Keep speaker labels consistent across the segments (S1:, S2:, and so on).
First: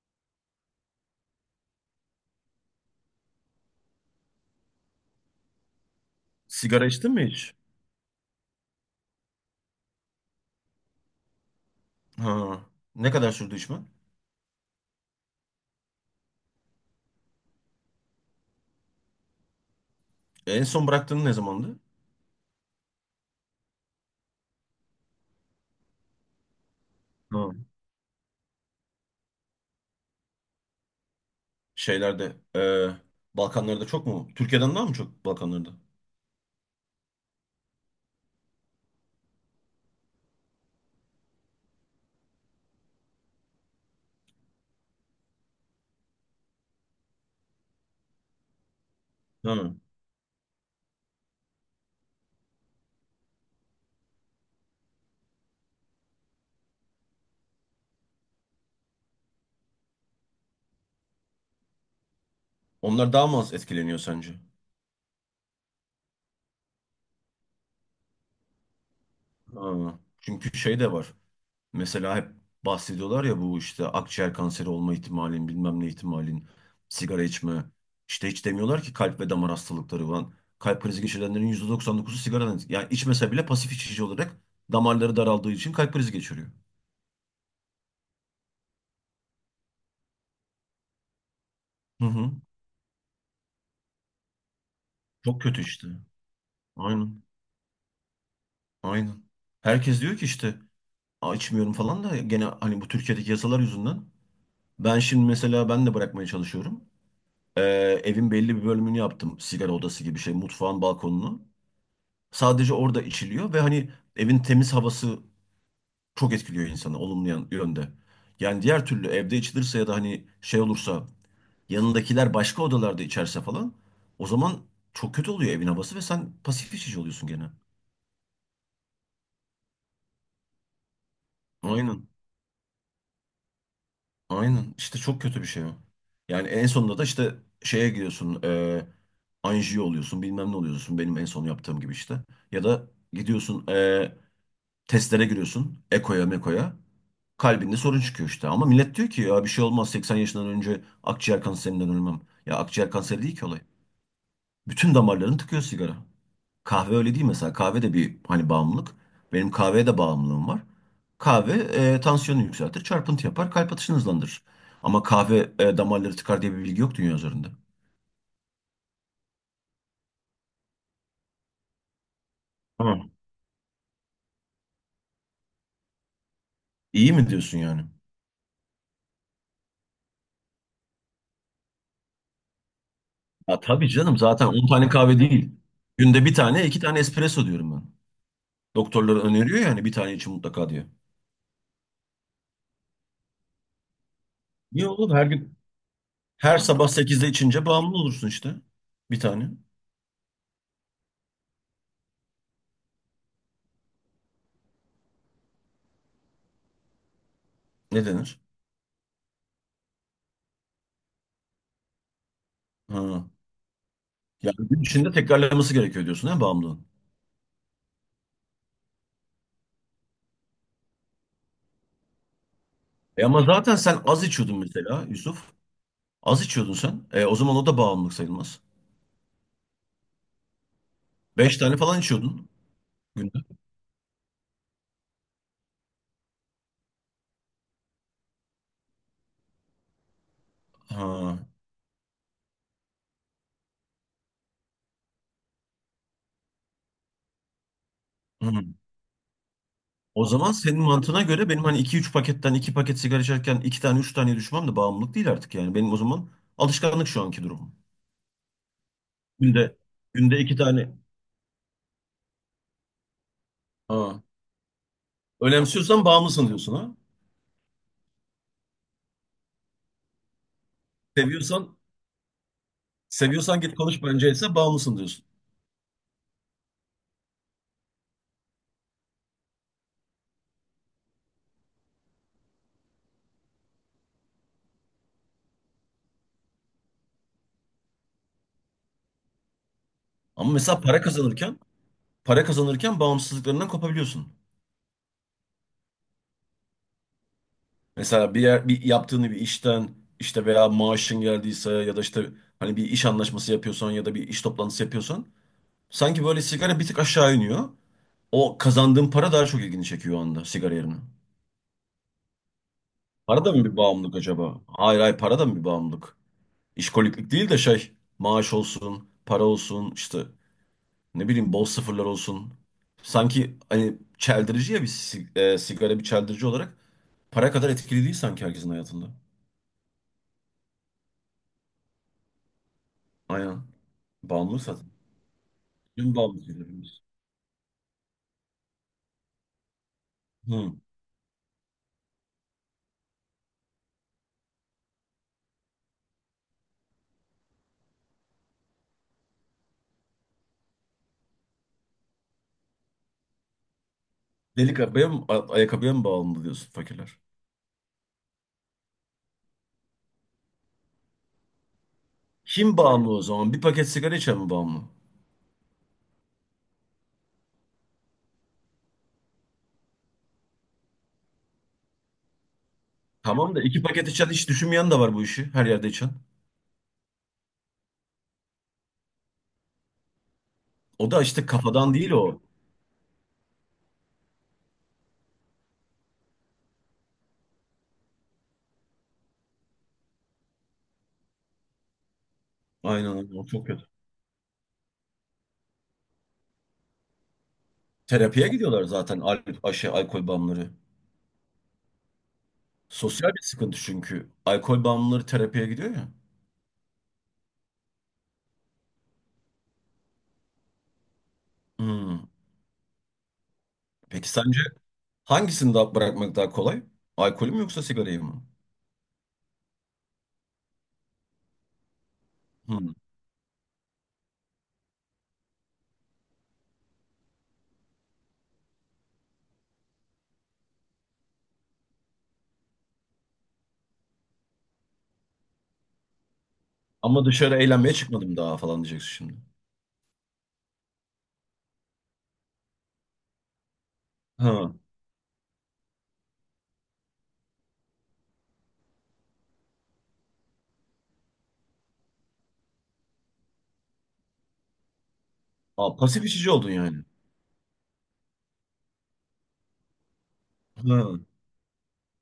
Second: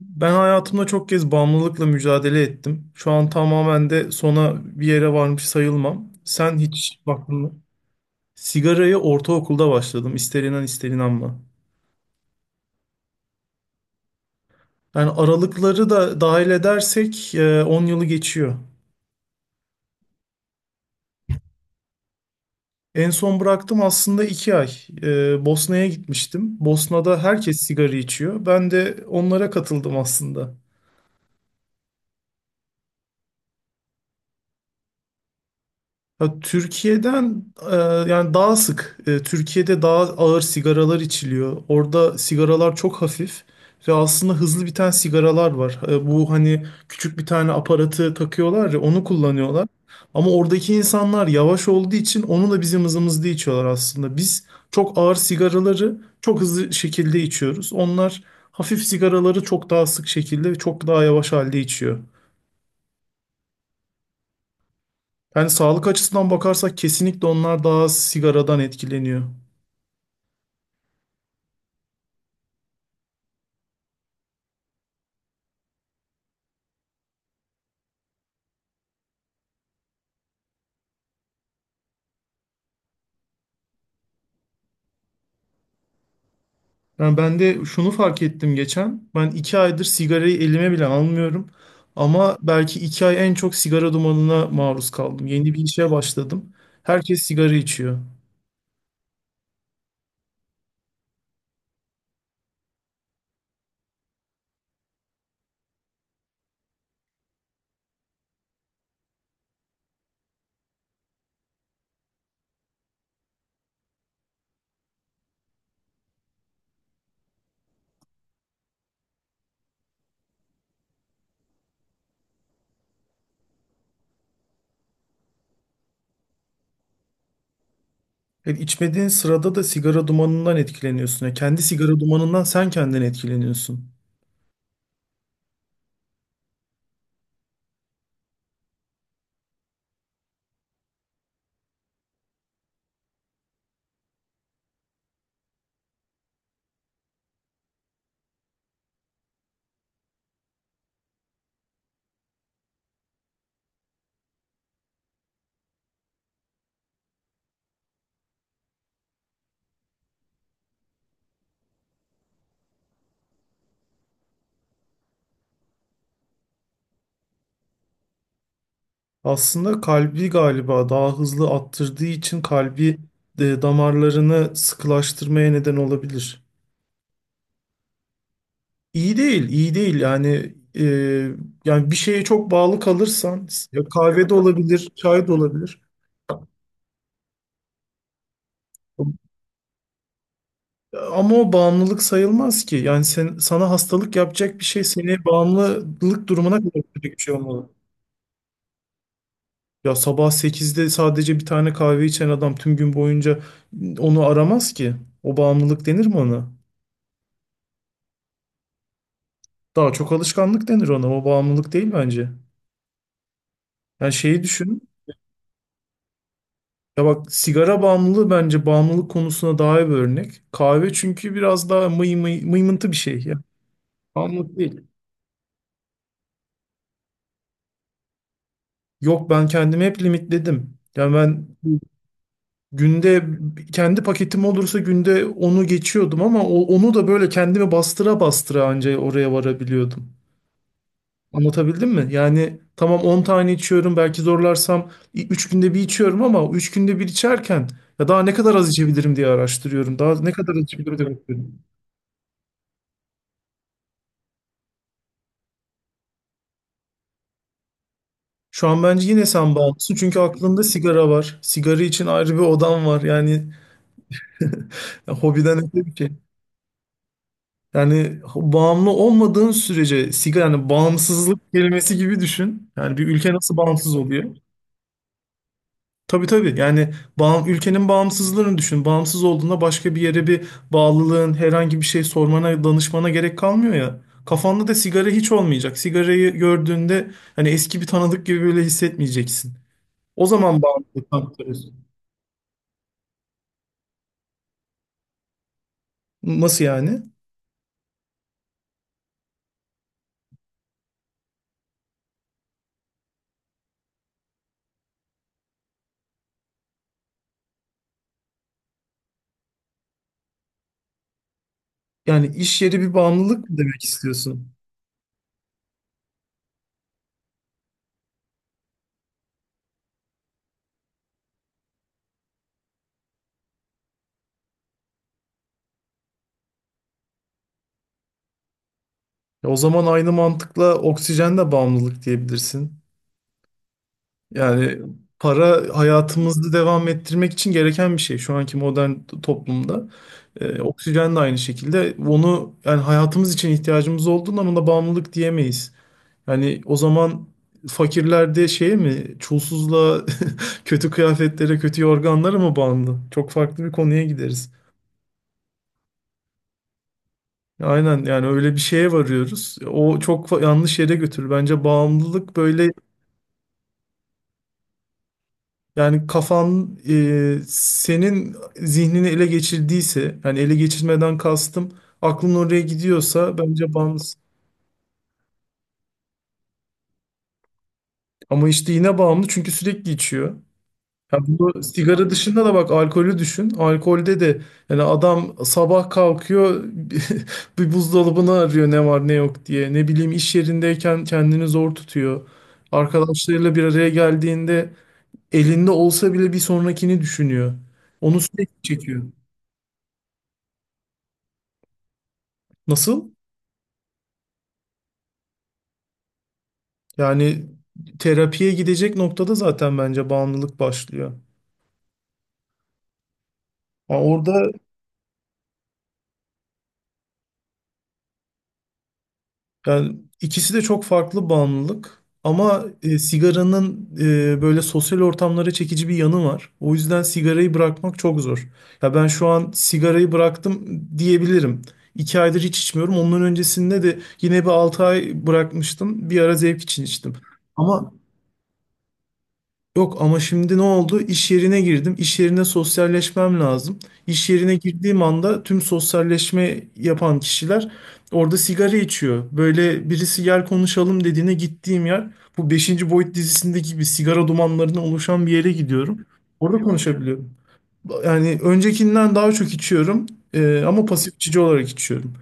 S1: Ben hayatımda çok kez bağımlılıkla mücadele ettim. Şu an tamamen de sona bir yere varmış sayılmam. Sen
S2: Sigara
S1: hiç
S2: içtin mi
S1: baktın
S2: hiç?
S1: mı? Sigaraya ortaokulda başladım. İster inan ister inanma.
S2: Ha. Ne kadar sürdü içmen?
S1: Yani aralıkları da dahil edersek 10 yılı geçiyor.
S2: En son bıraktığın ne zamandı?
S1: En son bıraktım aslında 2 ay. Bosna'ya gitmiştim. Bosna'da
S2: Ha.
S1: herkes sigara içiyor. Ben de onlara katıldım aslında.
S2: Şeylerde, Balkanlarda çok mu? Türkiye'den daha mı çok Balkanlarda?
S1: Ya Türkiye'den e, yani daha sık. Türkiye'de daha ağır sigaralar içiliyor. Orada sigaralar çok hafif ve aslında hızlı biten sigaralar var. Bu hani küçük bir tane aparatı takıyorlar ya onu kullanıyorlar.
S2: Ha.
S1: Ama oradaki insanlar yavaş olduğu için onu da bizim hızımızda içiyorlar aslında. Biz çok ağır sigaraları çok hızlı şekilde içiyoruz. Onlar hafif sigaraları çok daha sık şekilde ve çok daha yavaş halde içiyor.
S2: Onlar daha mı az etkileniyor sence?
S1: Yani sağlık açısından bakarsak kesinlikle onlar daha az sigaradan etkileniyor.
S2: Ha. Çünkü şey de var. Mesela hep bahsediyorlar ya bu işte akciğer kanseri olma ihtimalin, bilmem ne ihtimalin, sigara içme. İşte hiç demiyorlar ki kalp ve damar hastalıkları falan. Kalp krizi geçirenlerin %99'u sigaradan. Yani içmese bile pasif içici olarak damarları daraldığı için kalp krizi geçiriyor.
S1: Yani ben de şunu fark ettim geçen. Ben iki aydır sigarayı elime bile almıyorum.
S2: Hı hı.
S1: Ama belki iki ay en çok sigara dumanına maruz kaldım.
S2: Çok
S1: Yeni
S2: kötü
S1: bir
S2: işte.
S1: işe başladım.
S2: Aynen.
S1: Herkes sigara içiyor.
S2: Aynen. Herkes diyor ki işte, "Aa, içmiyorum falan da gene hani bu Türkiye'deki yasalar yüzünden." Ben şimdi mesela ben de bırakmaya çalışıyorum. Ee, Evin belli bir bölümünü yaptım. Sigara odası gibi şey, mutfağın balkonunu. Sadece orada içiliyor ve hani evin temiz havası çok etkiliyor insanı olumlu yönde. Yani diğer türlü evde içilirse ya da hani şey olursa yanındakiler başka odalarda içerse falan o zaman çok kötü oluyor evin havası ve sen pasif içici oluyorsun gene.
S1: Yani içmediğin sırada da sigara dumanından etkileniyorsun. Yani kendi sigara
S2: Aynen.
S1: dumanından sen kendin etkileniyorsun.
S2: Aynen. İşte çok kötü bir şey o. Yani en sonunda da işte şeye gidiyorsun. Anjiyo oluyorsun. Bilmem ne oluyorsun. Benim en son yaptığım gibi işte. Ya da gidiyorsun testlere giriyorsun. Eko'ya meko'ya. Kalbinde sorun çıkıyor işte. Ama millet diyor ki ya bir şey olmaz. 80 yaşından önce akciğer kanserinden ölmem. Ya akciğer kanseri değil ki olay. Bütün damarlarını tıkıyor sigara. Kahve öyle değil mesela. Kahve de bir hani bağımlılık. Benim kahveye de bağımlılığım var. Kahve tansiyonu yükseltir, çarpıntı yapar, kalp atışını hızlandırır. Ama kahve damarları tıkar diye bir bilgi yok dünya üzerinde.
S1: Aslında kalbi galiba daha hızlı attırdığı için
S2: Hı.
S1: damarlarını sıkılaştırmaya neden olabilir.
S2: İyi mi diyorsun yani?
S1: İyi değil, iyi değil. Yani bir şeye çok bağlı kalırsan,
S2: Ya
S1: ya
S2: tabii canım
S1: kahve de
S2: zaten 10
S1: olabilir,
S2: tane kahve
S1: çay da
S2: değil.
S1: olabilir.
S2: Günde bir tane, iki tane espresso diyorum ben. Doktorlar öneriyor yani bir tane için mutlaka diyor.
S1: Ama o bağımlılık sayılmaz ki. Yani sana hastalık yapacak bir şey
S2: Niye oğlum
S1: seni
S2: her gün
S1: bağımlılık durumuna
S2: her
S1: kadar
S2: sabah
S1: götürecek bir
S2: 8'de
S1: şey
S2: içince
S1: olmalı.
S2: bağımlı olursun işte. Bir tane.
S1: Ya sabah sekizde sadece bir tane kahve içen adam tüm gün boyunca onu aramaz ki. O bağımlılık denir mi ona?
S2: Ne denir?
S1: Daha çok alışkanlık denir ona. O bağımlılık değil bence.
S2: Ha.
S1: Yani şeyi
S2: Yani gün
S1: düşün.
S2: içinde tekrarlaması gerekiyor diyorsun ha bağımlılığın.
S1: Ya bak sigara bağımlılığı bence bağımlılık konusuna daha iyi bir örnek. Kahve çünkü biraz daha mıy mıy, mıymıntı bir şey. Ya
S2: Ama zaten sen az
S1: bağımlılık
S2: içiyordun
S1: değil.
S2: mesela Yusuf. Az içiyordun sen. O zaman o da bağımlılık sayılmaz.
S1: Yok ben kendimi hep limitledim. Yani ben
S2: Beş tane falan içiyordun
S1: günde
S2: günde.
S1: kendi paketim olursa günde onu geçiyordum ama onu da böyle kendimi bastıra bastıra anca oraya varabiliyordum.
S2: Ha.
S1: Anlatabildim mi? Yani tamam 10 tane içiyorum belki zorlarsam 3 günde bir içiyorum ama 3 günde bir içerken ya daha ne
S2: Hı.
S1: kadar az içebilirim diye araştırıyorum. Daha
S2: O
S1: ne kadar
S2: zaman
S1: az
S2: senin
S1: içebilirim diye
S2: mantığına göre
S1: bakıyorum.
S2: benim hani iki üç paketten iki paket sigara içerken iki tane üç tane düşmem de bağımlılık değil artık yani. Benim o zaman alışkanlık şu anki durumum.
S1: Şu an bence yine sen
S2: Günde
S1: bağımlısın çünkü
S2: günde iki
S1: aklında
S2: tane.
S1: sigara var. Sigara için ayrı bir odan var. Yani
S2: Ha.
S1: hobiden öte bir
S2: Önemsiyorsan
S1: şey.
S2: bağımlısın diyorsun ha.
S1: Yani bağımlı olmadığın sürece sigara yani bağımsızlık
S2: Seviyorsan
S1: kelimesi gibi düşün. Yani bir ülke nasıl
S2: seviyorsan git
S1: bağımsız
S2: konuş bence
S1: oluyor?
S2: ise bağımlısın diyorsun.
S1: Tabii tabii. Yani ülkenin bağımsızlığını düşün. Bağımsız olduğunda başka bir yere bir bağlılığın, herhangi bir şey sormana, danışmana gerek kalmıyor ya. Kafanda da sigara hiç olmayacak. Sigarayı gördüğünde hani eski bir tanıdık gibi böyle hissetmeyeceksin. O
S2: Ama
S1: zaman
S2: mesela para
S1: bağımlılıktan
S2: kazanırken
S1: kurtulursun.
S2: para kazanırken bağımsızlıklarından kopabiliyorsun.
S1: Nasıl yani?
S2: Mesela bir yaptığını bir işten işte veya maaşın geldiyse ya da işte hani bir iş anlaşması yapıyorsan ya da bir iş toplantısı yapıyorsan sanki böyle sigara bir tık aşağı iniyor. O kazandığın para daha çok ilgini çekiyor o anda sigara yerine.
S1: Yani iş yeri bir
S2: Para
S1: bağımlılık
S2: da
S1: mı
S2: mı bir
S1: demek
S2: bağımlılık
S1: istiyorsun?
S2: acaba? Hayır, hayır, para da mı bir bağımlılık? İşkoliklik değil de şey, maaş olsun, para olsun işte ne bileyim bol sıfırlar olsun. Sanki hani çeldirici ya, sigara bir çeldirici olarak para kadar etkili değil sanki herkesin hayatında.
S1: Ya o zaman aynı mantıkla oksijen de bağımlılık diyebilirsin.
S2: Aynen. Bağımlı
S1: Yani
S2: zaten.
S1: para
S2: Kim bağımlı
S1: hayatımızı devam
S2: birbirimiz?
S1: ettirmek için gereken bir şey şu anki modern toplumda.
S2: Hı.
S1: Oksijen de aynı şekilde. Onu yani hayatımız için ihtiyacımız olduğunda buna bağımlılık diyemeyiz. Yani o zaman fakirler de şeye mi, çulsuzluğa, kötü kıyafetlere, kötü yorganlara mı bağımlı? Çok farklı bir konuya gideriz.
S2: Delik arabaya mı, ayakkabıya mı bağımlı diyorsun fakirler?
S1: Aynen yani öyle bir şeye varıyoruz. O yanlış yere götürür. Bence bağımlılık böyle
S2: Kim bağımlı o zaman? Bir paket sigara içen mi bağımlı?
S1: yani senin zihnini ele geçirdiyse yani ele geçirmeden kastım aklın oraya gidiyorsa
S2: Tamam da
S1: bence
S2: iki paket
S1: bağımlısın.
S2: içen hiç düşünmeyen de var bu işi. Her yerde içen.
S1: Ama işte yine bağımlı çünkü sürekli içiyor.
S2: O
S1: Ya
S2: da işte
S1: bu
S2: kafadan
S1: sigara
S2: değil o.
S1: dışında da bak alkolü düşün. Alkolde de yani adam sabah kalkıyor bir buzdolabını arıyor ne var ne yok diye. Ne bileyim iş yerindeyken kendini zor tutuyor.
S2: Aynen öyle. O
S1: Arkadaşlarıyla bir
S2: çok kötü.
S1: araya geldiğinde elinde olsa bile bir sonrakini düşünüyor. Onu
S2: Terapiye
S1: sürekli
S2: gidiyorlar
S1: çekiyor.
S2: zaten al aşı, alkol bağımlıları.
S1: Nasıl?
S2: Sosyal bir sıkıntı çünkü. Alkol bağımlıları terapiye gidiyor ya.
S1: Yani terapiye gidecek noktada zaten bence bağımlılık başlıyor.
S2: Hmm.
S1: Yani
S2: Peki
S1: orada
S2: sence hangisini daha bırakmak daha kolay? Alkolü mü yoksa sigarayı mı?
S1: yani ikisi de çok farklı bağımlılık ama sigaranın böyle sosyal ortamlara çekici bir yanı var. O yüzden sigarayı bırakmak çok zor. Ya ben şu an sigarayı bıraktım diyebilirim. İki aydır hiç içmiyorum. Ondan öncesinde de yine bir altı ay bırakmıştım. Bir ara zevk için içtim.
S2: Ama dışarı
S1: Ama
S2: eğlenmeye çıkmadım daha falan diyeceksin şimdi.
S1: yok ama şimdi ne oldu? İş yerine girdim. İş yerine sosyalleşmem lazım. İş yerine
S2: Ha.
S1: girdiğim anda tüm sosyalleşme yapan kişiler orada sigara içiyor. Böyle birisi gel konuşalım dediğine gittiğim yer bu beşinci Boyut dizisindeki gibi sigara dumanlarından oluşan bir yere
S2: Aa,
S1: gidiyorum.
S2: pasif içici
S1: Orada
S2: oldun yani.
S1: konuşabiliyorum. Yani öncekinden daha çok içiyorum. Ama pasif
S2: Ha.
S1: içici olarak içiyorum.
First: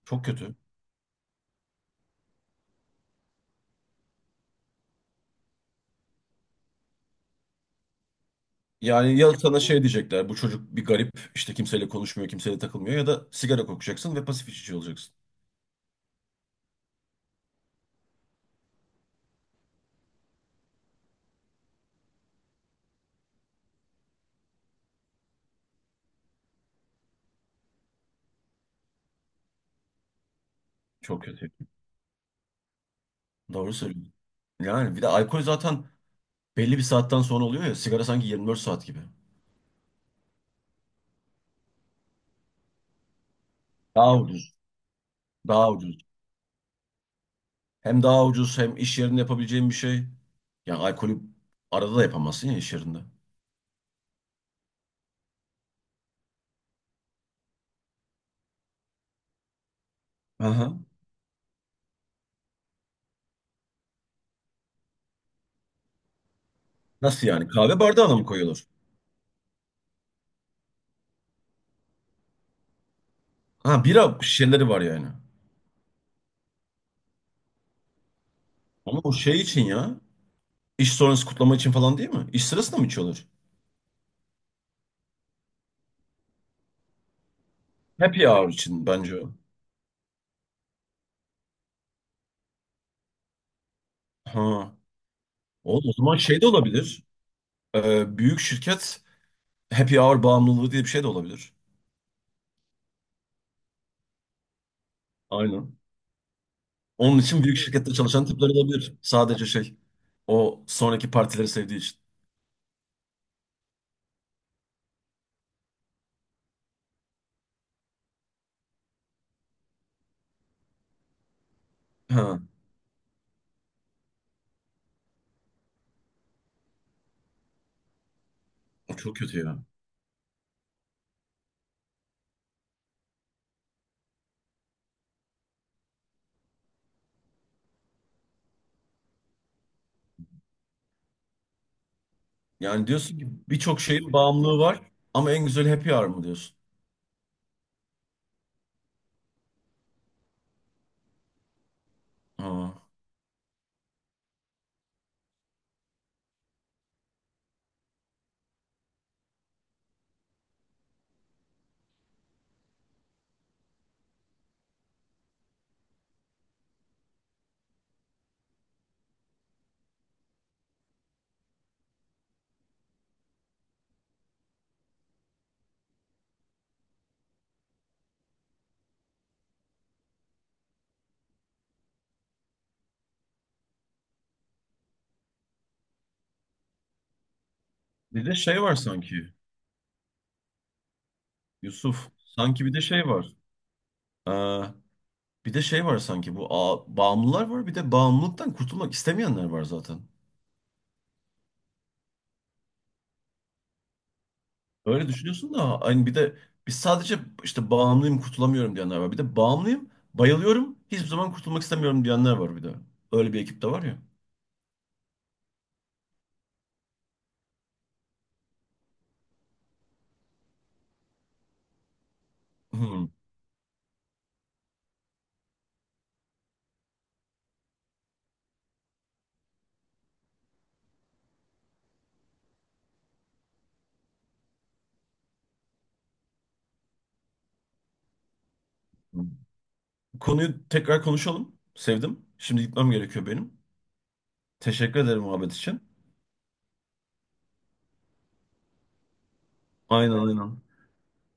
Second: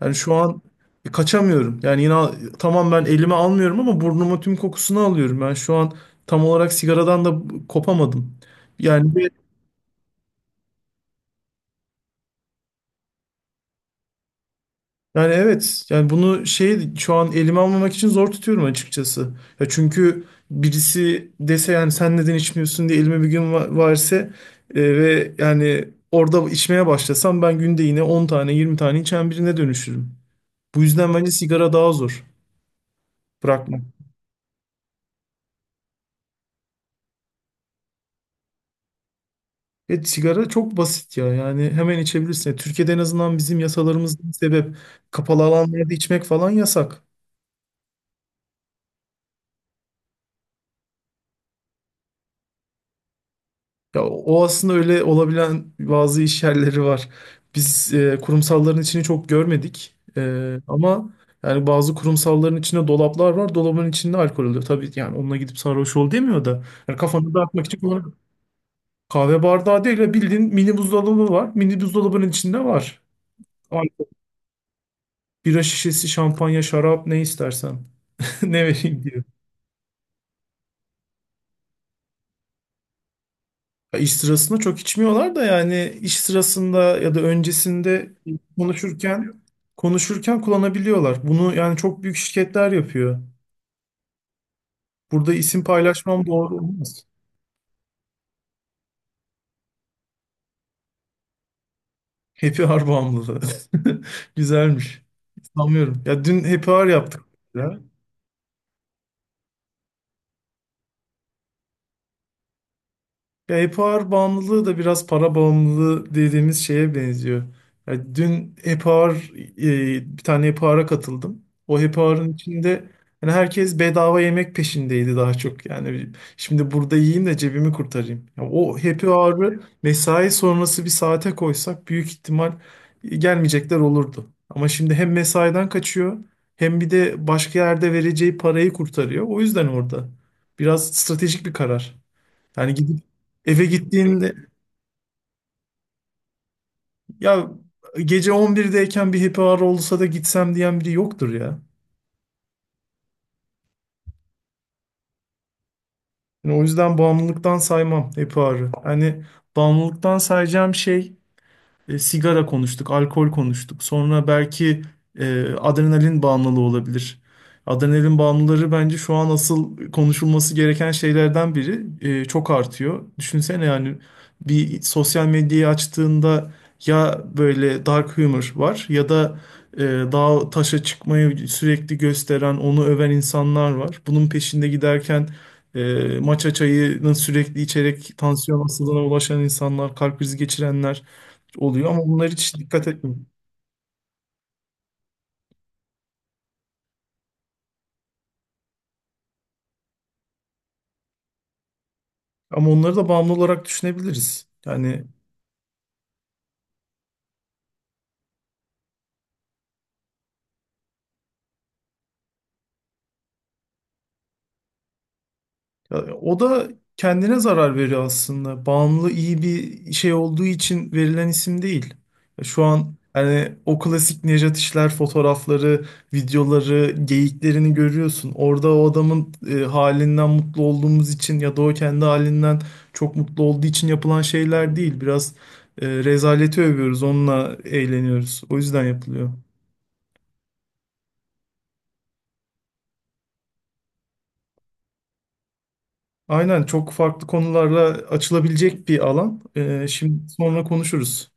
S1: Yani
S2: Çok
S1: şu
S2: kötü.
S1: an e, kaçamıyorum. Yani yine tamam ben elime almıyorum ama burnuma tüm kokusunu alıyorum. Ben şu an tam olarak sigaradan da kopamadım. Yani
S2: Yani
S1: bir-
S2: ya sana şey diyecekler, bu çocuk bir garip işte, kimseyle konuşmuyor kimseyle takılmıyor ya da sigara kokacaksın ve pasif içici olacaksın.
S1: yani evet. Yani bunu şey şu an elime almamak için zor tutuyorum açıkçası. Ya çünkü birisi dese yani sen neden içmiyorsun diye elime bir gün verse ve yani orada içmeye başlasam ben günde yine 10 tane 20 tane içen birine dönüşürüm. Bu yüzden
S2: Çok
S1: bence
S2: kötü.
S1: sigara daha zor
S2: Doğru
S1: bırakmak.
S2: söylüyorsun. Yani bir de alkol zaten belli bir saatten sonra oluyor ya, sigara sanki 24 saat gibi.
S1: Evet, sigara çok basit ya. Yani hemen içebilirsin. Yani Türkiye'de en azından bizim
S2: Daha
S1: yasalarımızın
S2: ucuz.
S1: sebep kapalı
S2: Daha
S1: alanlarda
S2: ucuz.
S1: içmek falan yasak.
S2: Hem daha ucuz hem iş yerinde yapabileceğin bir şey. Yani alkolü arada da yapamazsın ya iş yerinde.
S1: Ya o aslında öyle olabilen bazı iş yerleri var. Biz kurumsalların içini çok görmedik.
S2: Aha.
S1: Ama yani bazı kurumsalların içinde dolaplar var. Dolabın içinde alkol oluyor. Tabii yani onunla gidip sarhoş ol demiyor da. Yani
S2: Nasıl
S1: kafanı
S2: yani?
S1: dağıtmak için
S2: Kahve bardağına mı koyuyorlar?
S1: kahve bardağı değil de bildiğin mini buzdolabı var. Mini buzdolabının içinde var.
S2: Ha,
S1: Alkol,
S2: bira şişeleri var yani.
S1: bira şişesi, şampanya, şarap ne istersen. Ne
S2: Ama
S1: vereyim
S2: o
S1: diye.
S2: şey için ya. İş sonrası kutlama için falan değil mi? İş sırasında mı içiyorlar?
S1: Ya İş sırasında çok içmiyorlar da yani iş sırasında ya da öncesinde
S2: Happy hour için bence o.
S1: konuşurken konuşurken kullanabiliyorlar. Bunu yani çok büyük şirketler yapıyor.
S2: Ha.
S1: Burada isim
S2: O zaman
S1: paylaşmam
S2: şey de
S1: doğru
S2: olabilir.
S1: olmaz.
S2: Büyük şirket happy hour bağımlılığı diye bir şey de olabilir.
S1: Happy Hour bağımlılığı. Güzelmiş.
S2: Aynen.
S1: Sanmıyorum. Ya dün Happy Hour
S2: Onun
S1: yaptık.
S2: için büyük
S1: Ya.
S2: şirkette çalışan tipler olabilir. Sadece şey. O sonraki partileri sevdiği için.
S1: Ya e-power bağımlılığı da biraz para bağımlılığı dediğimiz şeye benziyor. Ya dün bir tane e-power'a katıldım. O e-power'ın
S2: Ha.
S1: içinde yani herkes bedava yemek peşindeydi daha çok. Yani şimdi burada yiyeyim de cebimi kurtarayım. Ya o
S2: O
S1: happy
S2: çok kötü
S1: hour'ı
S2: ya.
S1: mesai sonrası bir saate koysak büyük ihtimal gelmeyecekler olurdu. Ama şimdi hem mesaiden kaçıyor hem bir de başka yerde vereceği parayı kurtarıyor. O yüzden orada biraz stratejik bir karar. Yani
S2: Yani
S1: gidip
S2: diyorsun ki
S1: eve
S2: birçok şeyin
S1: gittiğinde
S2: bağımlılığı var ama en güzel happy hour mı diyorsun?
S1: ya gece 11'deyken bir happy hour olsa da gitsem diyen biri yoktur ya.
S2: Ha.
S1: Yani o yüzden bağımlılıktan saymam happy hour'ı. Hani bağımlılıktan sayacağım şey sigara konuştuk, alkol konuştuk. Sonra belki adrenalin bağımlılığı olabilir. Adrenalin bağımlıları bence şu an asıl konuşulması gereken şeylerden biri. Çok artıyor. Düşünsene yani bir sosyal medyayı açtığında ya böyle dark humor var ya da dağa taşa çıkmayı sürekli gösteren, onu öven insanlar var. Bunun peşinde giderken matcha çayını sürekli içerek
S2: Bir de
S1: tansiyon
S2: şey var
S1: hastalığına
S2: sanki.
S1: ulaşan insanlar, kalp krizi geçirenler oluyor ama
S2: Yusuf.
S1: bunlar hiç
S2: Sanki bir de
S1: dikkat
S2: şey
S1: etmiyorum.
S2: var. Ee, Bir de şey var sanki bu bağımlılar var bir de bağımlılıktan kurtulmak istemeyenler var zaten.
S1: Ama onları da bağımlı olarak düşünebiliriz. Yani
S2: Öyle düşünüyorsun da hani bir de biz sadece işte bağımlıyım kurtulamıyorum diyenler var. Bir de bağımlıyım bayılıyorum hiçbir zaman kurtulmak istemiyorum diyenler var bir de. Öyle bir ekip de var ya.
S1: ya, o da kendine zarar veriyor aslında. Bağımlı iyi bir şey olduğu için verilen isim değil. Ya şu an hani o klasik Nejat İşler fotoğrafları, videoları, geyiklerini görüyorsun. Orada o adamın halinden mutlu olduğumuz için ya da o kendi halinden çok mutlu olduğu için yapılan şeyler değil. Biraz rezaleti övüyoruz, onunla eğleniyoruz. O yüzden
S2: Hmm.
S1: yapılıyor.
S2: Konuyu tekrar konuşalım. Sevdim. Şimdi gitmem gerekiyor benim. Teşekkür ederim muhabbet için.
S1: Aynen çok farklı konularla açılabilecek bir alan.
S2: Aynen,
S1: Şimdi
S2: aynen.
S1: sonra konuşuruz.